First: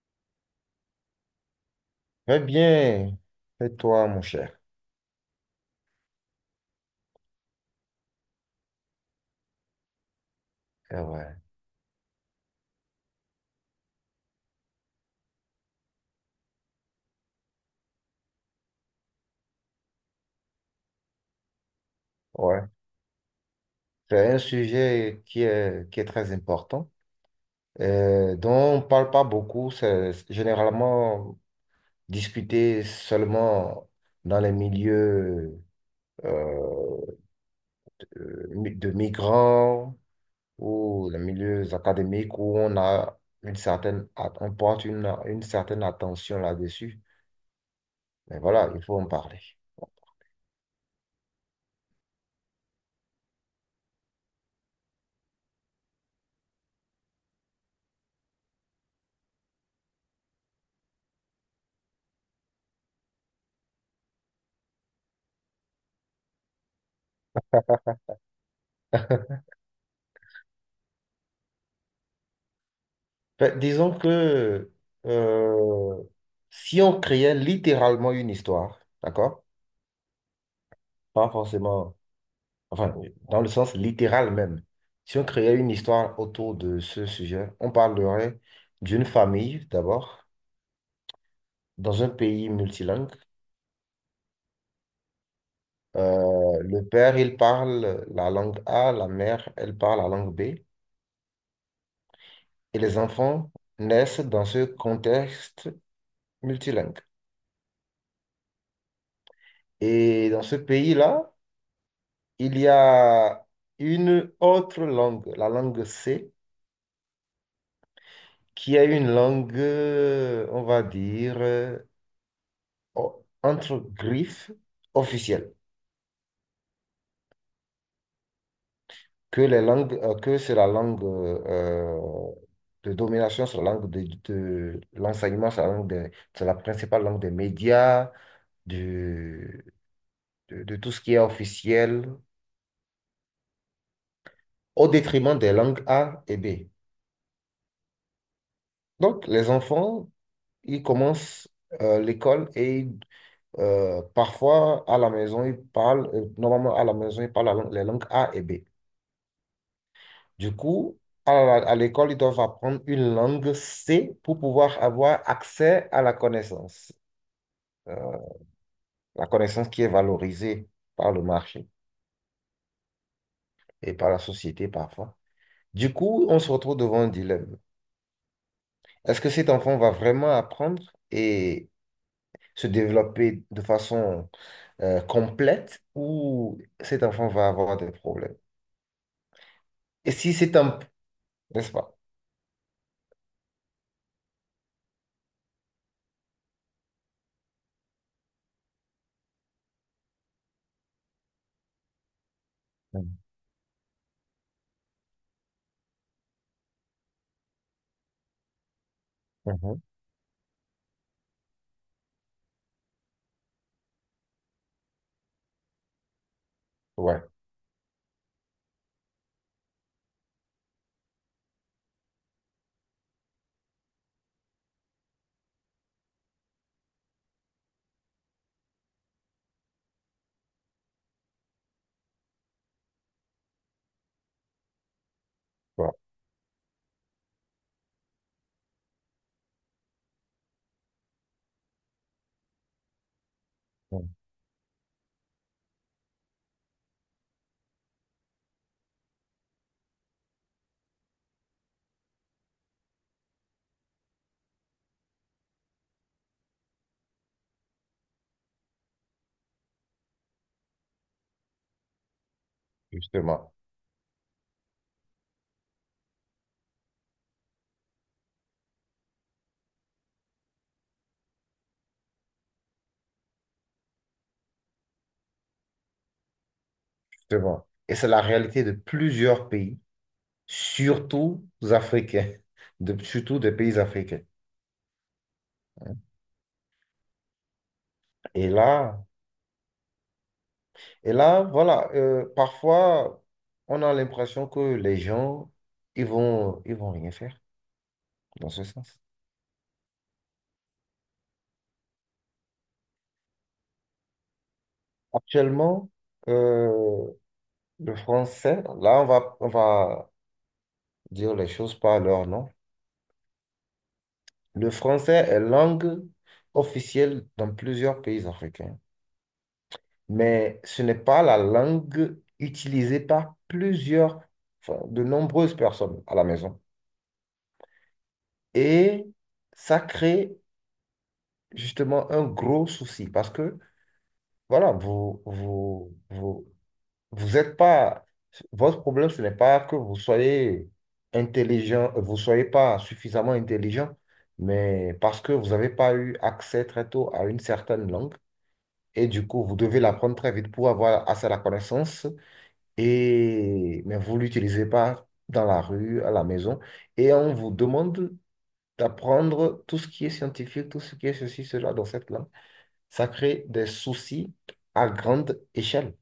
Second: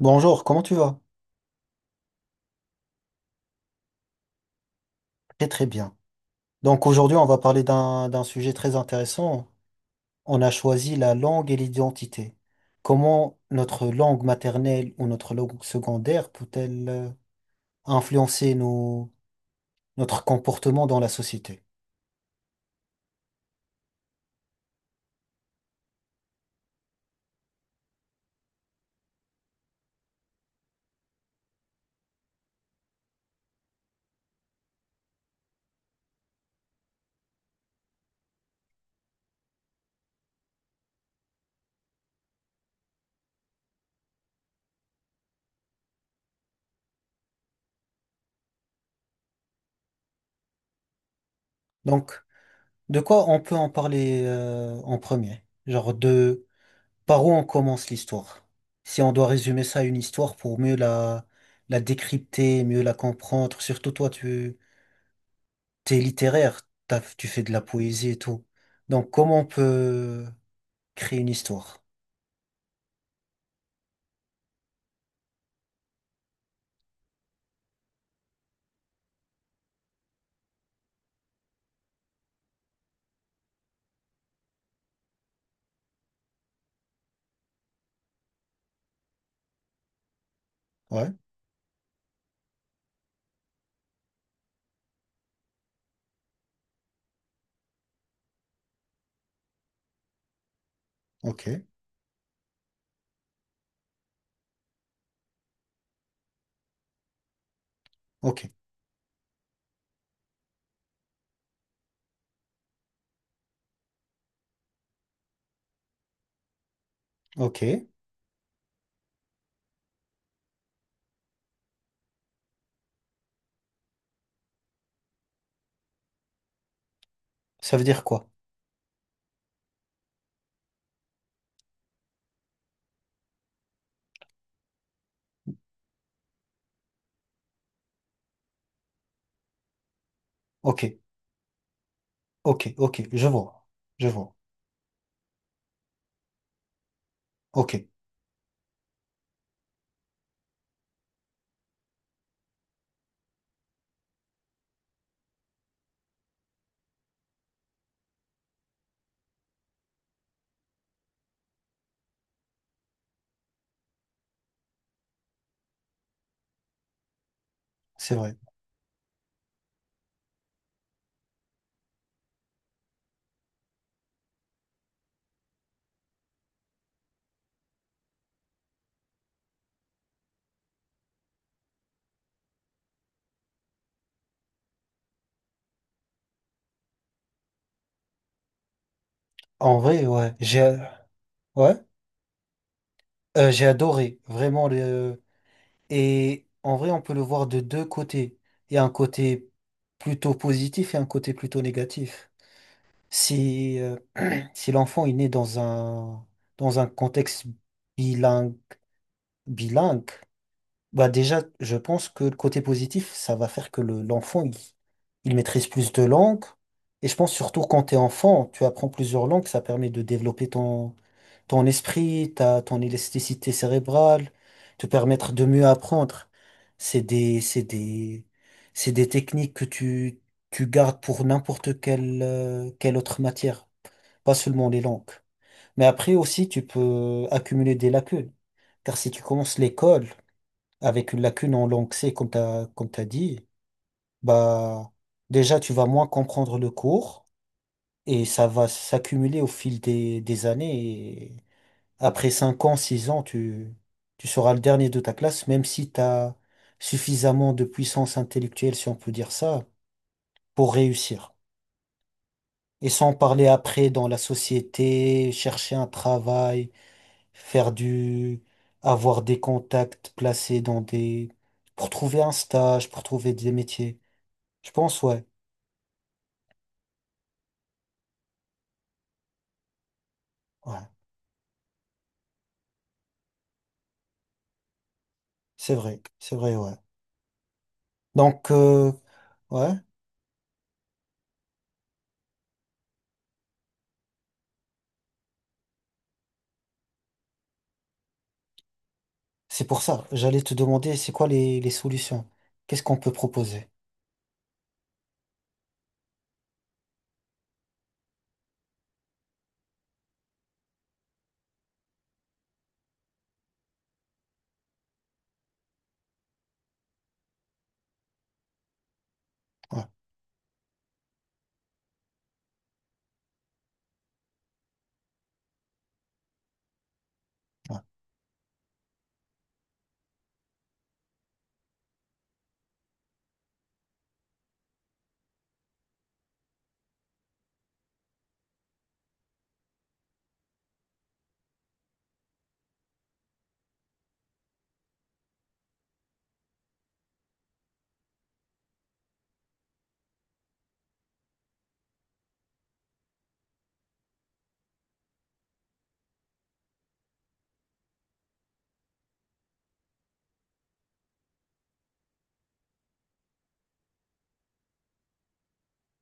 Bonjour, comment tu vas? Très bien. Et toi, mon cher. Très très bien. Donc aujourd'hui, on va parler d'un sujet très intéressant. On a choisi Eh, la ouais. langue et l'identité. Comment notre langue maternelle ou notre langue secondaire peut-elle influencer notre comportement dans la société? Ouais. C'est un sujet qui est très important, dont on ne parle pas beaucoup. C'est généralement discuté seulement dans les milieux euh, de migrants ou les milieux académiques où on a on porte une certaine attention là-dessus. Mais voilà, il faut en parler. Donc, de quoi on peut en parler en premier? Genre de par où on commence l'histoire? Si on doit résumer ça à une histoire pour mieux la décrypter, mieux la comprendre, surtout toi, tu t'es littéraire, tu fais de la poésie et tout. Donc, comment on peut créer une histoire? Ben, disons que euh, si on créait littéralement une histoire, d'accord? Pas forcément. Enfin, dans le sens littéral même. Si on créait une histoire autour de ce sujet, on parlerait d'une famille d'abord, Ouais, dans un pays multilingue. Le père, il parle la langue A, la mère, elle parle la langue B, et ok, les enfants naissent dans ce contexte multilingue. ok, Et dans ce pays-là, il y a une autre langue, la langue C, ok. qui est une langue, on va dire, entre griffes officielles, Ça veut dire quoi? que les langues, que c'est la langue de domination, c'est la langue de l'enseignement, c'est la langue c'est la principale langue des médias, du- de Ok, tout ce qui est officiel, ok, ok, je vois, je vois. au détriment des langues A et B. Ok, Donc, les enfants, ils commencent l'école et ils parfois, à la maison, ils parlent, normalement à la maison, ils parlent la les langues A et B. Du coup, à l'école, ils doivent apprendre une langue C pour pouvoir avoir accès à la connaissance. Euh, c'est vrai. la connaissance qui est valorisée par le marché et par la société parfois. Du coup, on se retrouve devant un dilemme. Est-ce que cet enfant va vraiment apprendre et se développer de façon complète ou cet enfant va avoir des problèmes? En vrai, Et si ouais, c'est un... N'est-ce ouais, pas? J'ai adoré, vraiment. Le... Et en vrai, on peut le voir de deux côtés. Il y a un côté plutôt positif et un côté plutôt négatif. Mhm. Si, euh, si l'enfant est né dans un contexte bilingue, Mhm. bilingue. Bah déjà, je pense que le côté positif, ça va faire que l'enfant, il maîtrise plus de langues. Et je Ouais, pense surtout quand tu es enfant, tu apprends plusieurs langues, ça permet de développer ton esprit, ton élasticité cérébrale, te permettre de mieux apprendre. C'est des, c'est des, c'est des techniques que tu gardes pour n'importe quelle autre matière, pas seulement les langues. Mais ouais. après aussi, tu peux accumuler des lacunes. Car si tu commences l'école avec une lacune en langue C, comme t'as dit, Mhm. bah, déjà, tu vas moins comprendre le cours et ça va s'accumuler au fil des années. Et après 5 ans, 6 ans, tu seras le dernier de ta classe, même si tu as suffisamment de puissance intellectuelle, si on peut dire ça, pour réussir. Et sans parler Justement, après dans la société, chercher un travail, faire du, avoir des contacts placés pour trouver un stage, pour trouver des métiers. Je pense, ouais. justement. Et c'est la réalité de plusieurs pays Ouais. surtout africains, surtout des pays africains. C'est vrai. C'est vrai, ouais. Et Donc, là, ouais. et là, voilà, parfois, on a l'impression que les gens, ils vont rien faire dans ce sens. C'est pour ça. J'allais te demander, c'est quoi les solutions? Qu'est-ce qu'on peut proposer? Actuellement, euh, le français, là, on va dire les choses par leur nom. Le français est langue officielle dans plusieurs pays africains, Ouais, mais ce n'est pas la langue utilisée par plusieurs, enfin, de nombreuses personnes à la maison. ouais, Et ça crée justement un gros souci parce que, voilà, vous êtes pas, votre problème, ce n'est pas que vous soyez intelligent, vous soyez pas suffisamment intelligent, mais parce que vous n'avez pas eu accès très tôt à une certaine langue. Et du coup, vous devez l'apprendre très vite pour avoir assez la connaissance. Mais vous ne l'utilisez pas dans la rue, à la maison. Et on vous demande d'apprendre tout ce qui est scientifique, tout ce qui est ceci, cela dans cette langue, ça crée des soucis à grande échelle,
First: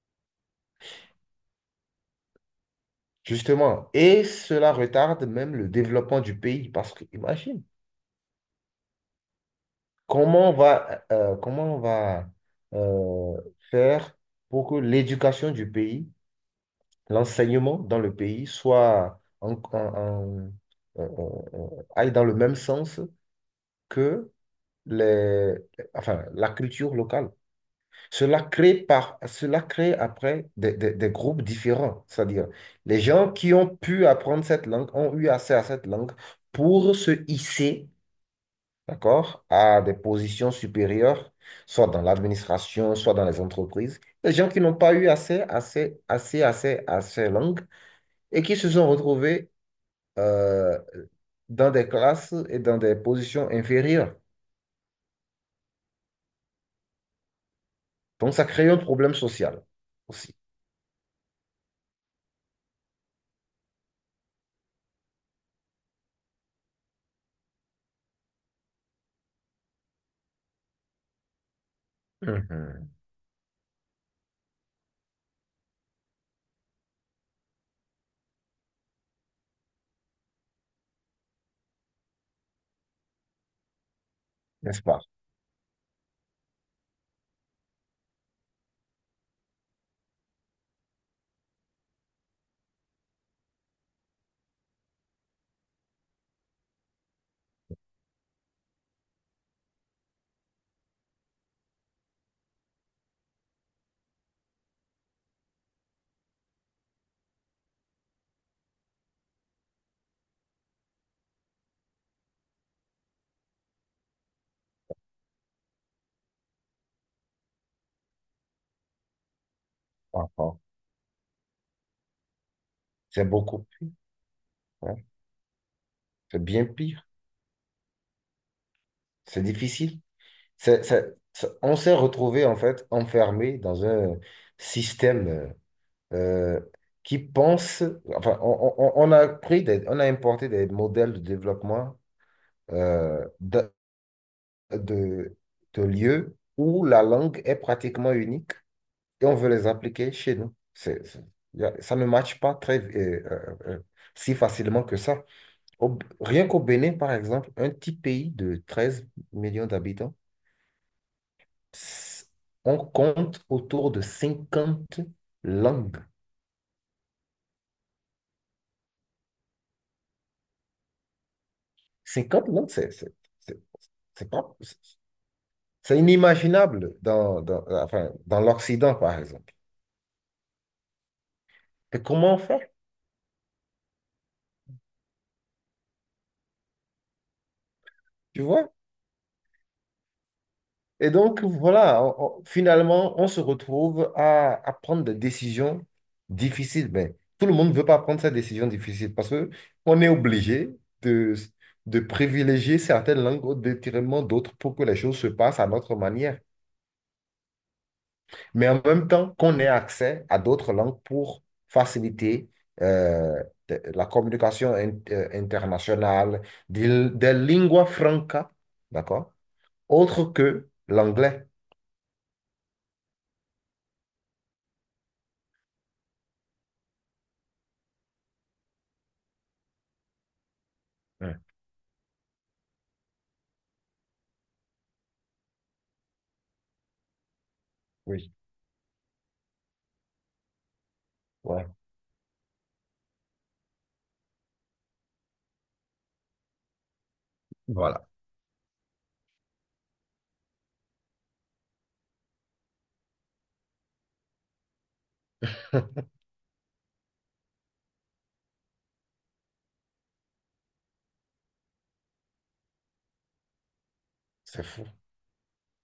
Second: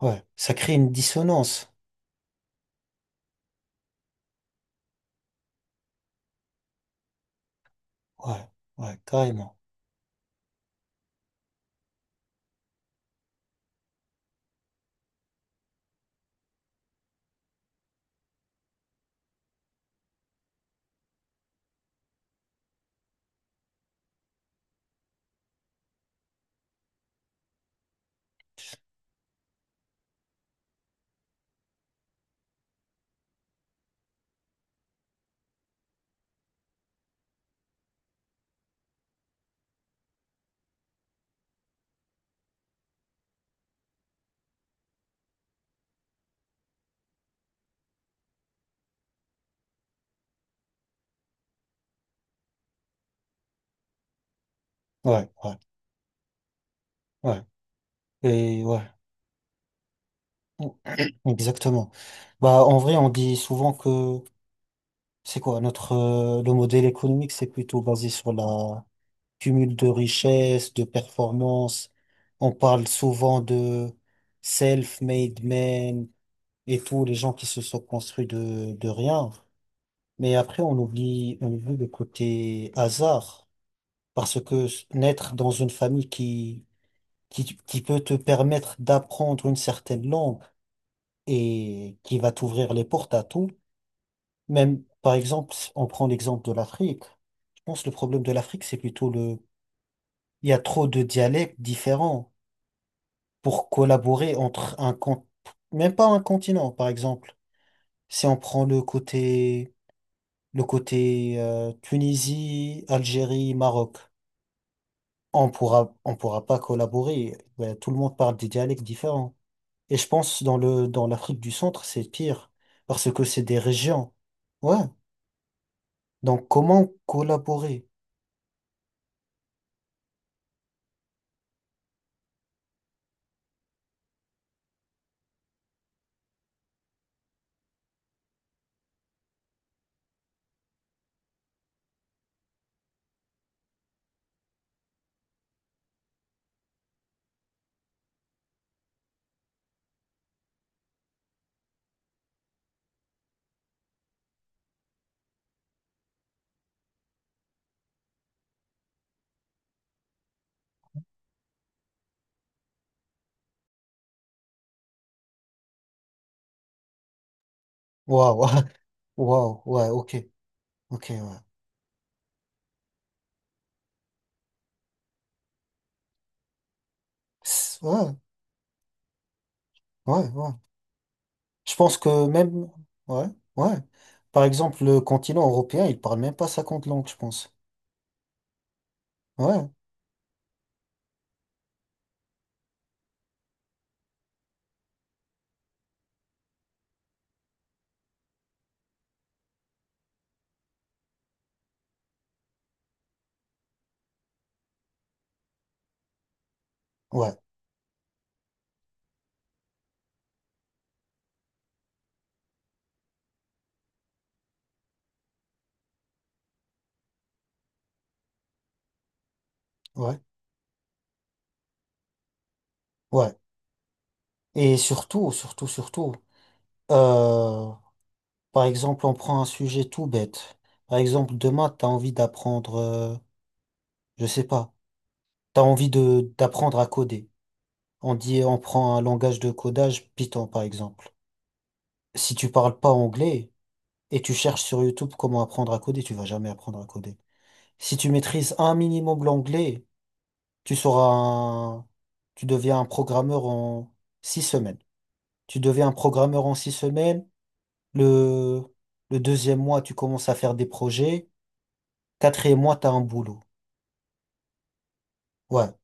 ouais. Ça crée une dissonance. justement. Et cela retarde même le développement du pays parce que, imagine, Ouais, ouais, carrément. Comment on va euh, faire pour que l'éducation du pays, l'enseignement dans le pays soit euh, euh, euh, aille dans le même sens que les, enfin, la culture locale. Cela crée après des groupes différents, c'est-à-dire les gens qui ont pu apprendre cette langue ont eu accès à cette langue pour se hisser, d'accord, à des positions supérieures, soit dans l'administration, soit dans les entreprises. Les gens qui n'ont pas eu accès à ces langues et qui se sont retrouvés euh, dans des classes et dans des positions inférieures. Ouais, ouais, ouais. Donc ça Et crée un ouais. problème social aussi. Exactement. Bah, en vrai, on dit souvent que c'est quoi notre le modèle économique, c'est plutôt basé sur la cumul de richesses, de performances. On parle Mhm. souvent de self-made men et tous les gens qui se sont construits de rien. Mais après, on oublie le côté hasard. Parce que N'est-ce pas? naître dans une famille qui peut te permettre d'apprendre une certaine langue et qui va t'ouvrir les portes à tout, même, par exemple, si on prend l'exemple de l'Afrique. Je pense que le problème de l'Afrique, c'est plutôt il y a trop de dialectes différents, pour collaborer entre même pas un continent, par exemple. Si on prend le côté, Tunisie, Algérie, Maroc, on pourra pas collaborer. Ben, tout le monde parle des dialectes différents. Et je pense dans l'Afrique du Centre, c'est pire parce que C'est c'est des beaucoup pire. régions. Ouais. Ouais. C'est Donc bien comment pire. collaborer? C'est difficile. On s'est retrouvé en fait enfermé dans un système euh, qui pense. Enfin, on a pris on a importé des modèles de développement euh, de, de, de lieux où la langue est pratiquement unique et on veut les appliquer chez nous. Ça ne matche pas très si facilement que ça. Rien qu'au Bénin, par exemple, un petit pays de 13 millions d'habitants, s- on compte autour de 50 langues. Waouh, waouh, ouais, ok, ok, ouais. 50 langues, c'est- c'est pas, c'est inimaginable Ouais, enfin, dans l'Occident, par exemple. ouais, ouais. Je pense Mais que comment faire? même, ouais, ouais. Par exemple, le continent européen, il parle même pas 50 langues, je pense. Tu vois? Ouais, Et donc, voilà, finalement, on se retrouve à prendre des décisions difficiles. Mais tout le monde ne veut pas prendre cette décision difficile parce qu'on est obligé de, de privilégier certaines langues au détriment d'autres pour que les choses se passent à notre manière. ouais, Mais en même temps, qu'on ait accès à d'autres langues pour faciliter euh, la communication internationale, des lingua franca, d'accord? ouais, Autre que l'anglais. ouais. Et surtout, surtout, surtout, euh, par exemple, on prend un sujet tout bête. Par Ouais. exemple, demain, t'as envie d'apprendre, je sais pas, t'as envie de d'apprendre à coder. Oui. On prend un langage de codage, Python, par exemple. Ouais. Si tu parles pas anglais et tu cherches sur YouTube comment apprendre à coder, tu vas jamais apprendre à coder. Si Voilà. tu maîtrises un minimum l'anglais, tu seras un... Tu deviens un programmeur en 6 semaines. Tu deviens un programmeur en six semaines. Le, le deuxième mois, tu commences à faire des projets. Quatrième mois, t'as un boulot. C'est fou. Ouais.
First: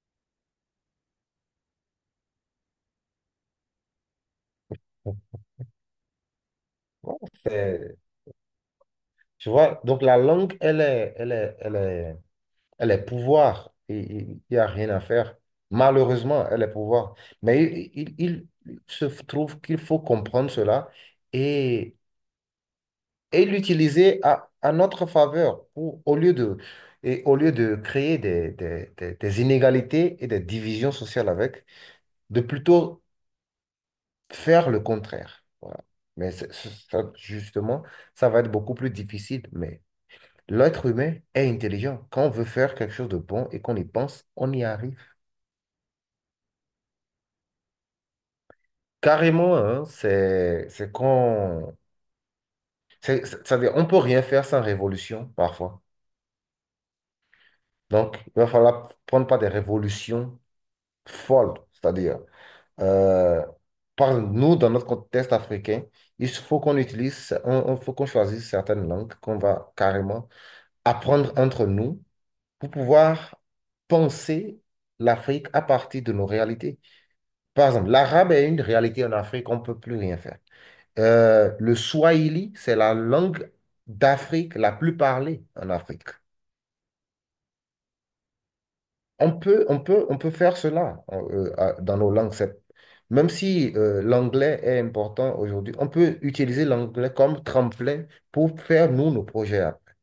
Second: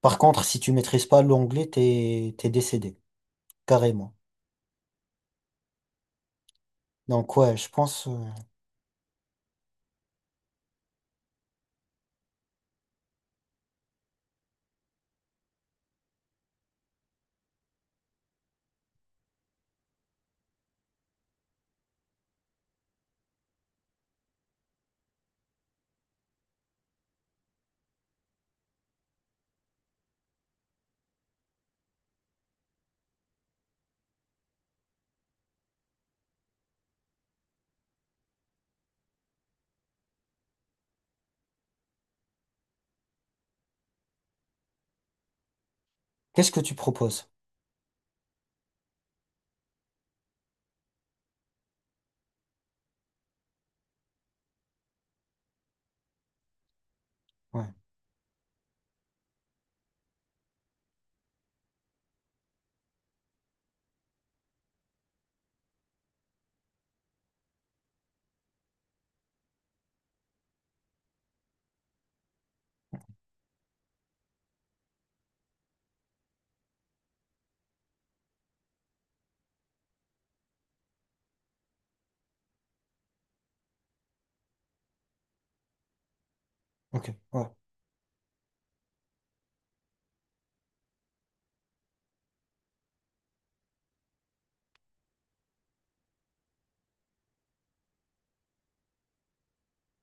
Par contre, si tu maîtrises pas l'anglais, t'es décédé. Carrément. Bon, Donc, ouais, je c'est- pense, Tu vois, donc la langue, elle est pouvoir. Et il n'y a rien à faire. Malheureusement, elle est pouvoir. Mais il se trouve qu'il faut comprendre cela et, et l'utiliser à notre faveur pour, et au lieu de créer des inégalités et des divisions sociales avec, de plutôt faire le contraire. Voilà. Mais ça, justement, ça va être beaucoup plus difficile. Mais l'être humain est intelligent. Quand on veut faire quelque chose de bon et qu'on y pense, on y arrive. qu'est-ce que tu proposes? Carrément, hein, c'est qu'on... Ça veut dire, on peut rien faire sans révolution, parfois. Ouais. Donc, il va falloir prendre pas des révolutions folles. C'est-à-dire, euh, par nous, dans notre contexte africain, il faut qu'on utilise, faut qu'on choisisse certaines langues qu'on va carrément apprendre entre nous pour pouvoir penser l'Afrique à partir de nos réalités. Par exemple, l'arabe est une réalité en Afrique, on ne peut plus rien faire. Le swahili, c'est la langue d'Afrique la plus parlée en Afrique. Ok. Ouais. On peut faire cela dans nos langues. Même si l'anglais est important aujourd'hui, on peut utiliser l'anglais comme tremplin pour faire, nous, nos projets après,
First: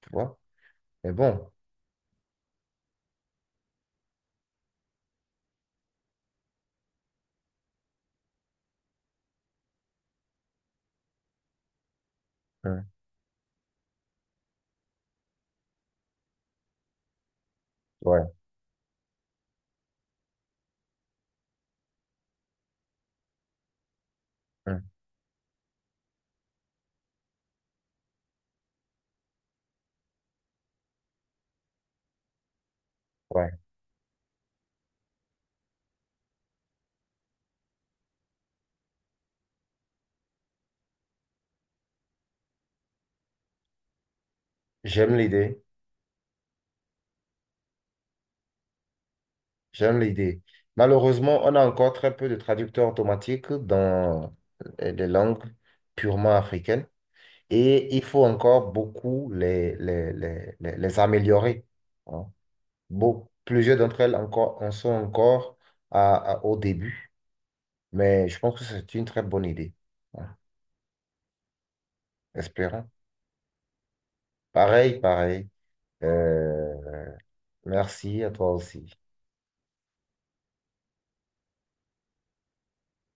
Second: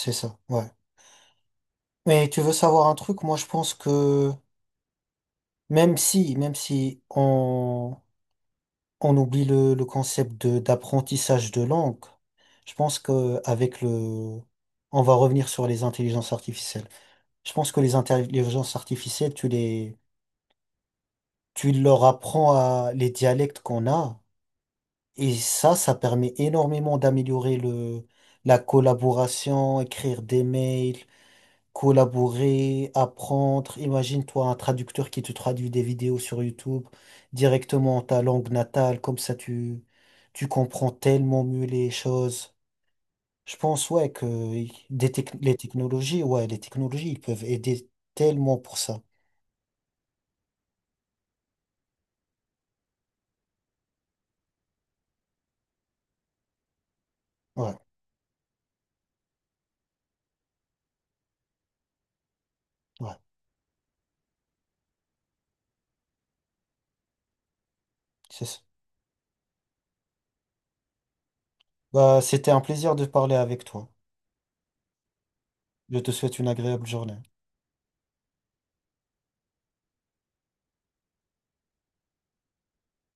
tu ça. vois? Ouais. Mais bon, Mais tu veux savoir un truc? Moi, je pense que même si on oublie le concept de d'apprentissage de langue. Je hein, pense que on va revenir sur les intelligences artificielles. Je pense que les ouais, intelligences artificielles, tu leur apprends à les dialectes qu'on a, hein, et ça permet énormément d'améliorer la collaboration, écrire des mails, collaborer, ouais. apprendre. Imagine-toi un traducteur qui te traduit des vidéos sur YouTube directement en ta langue natale, comme ça tu comprends tellement mieux les choses. Je pense, ouais, que J'aime les l'idée. technologies, ouais, les technologies, ils peuvent aider tellement pour ça. J'aime l'idée. Malheureusement, on a encore très peu de traducteurs automatiques dans les langues purement africaines Ouais, et il faut encore beaucoup les améliorer. Hein. ouais, Plusieurs d'entre elles encore, en sont encore au début, mais je c'est ça. pense que c'est une très bonne idée. Hein. Bah, c'était un Espérons. plaisir de parler avec toi. Pareil, pareil. Je te souhaite une Euh, agréable journée. Merci à toi aussi.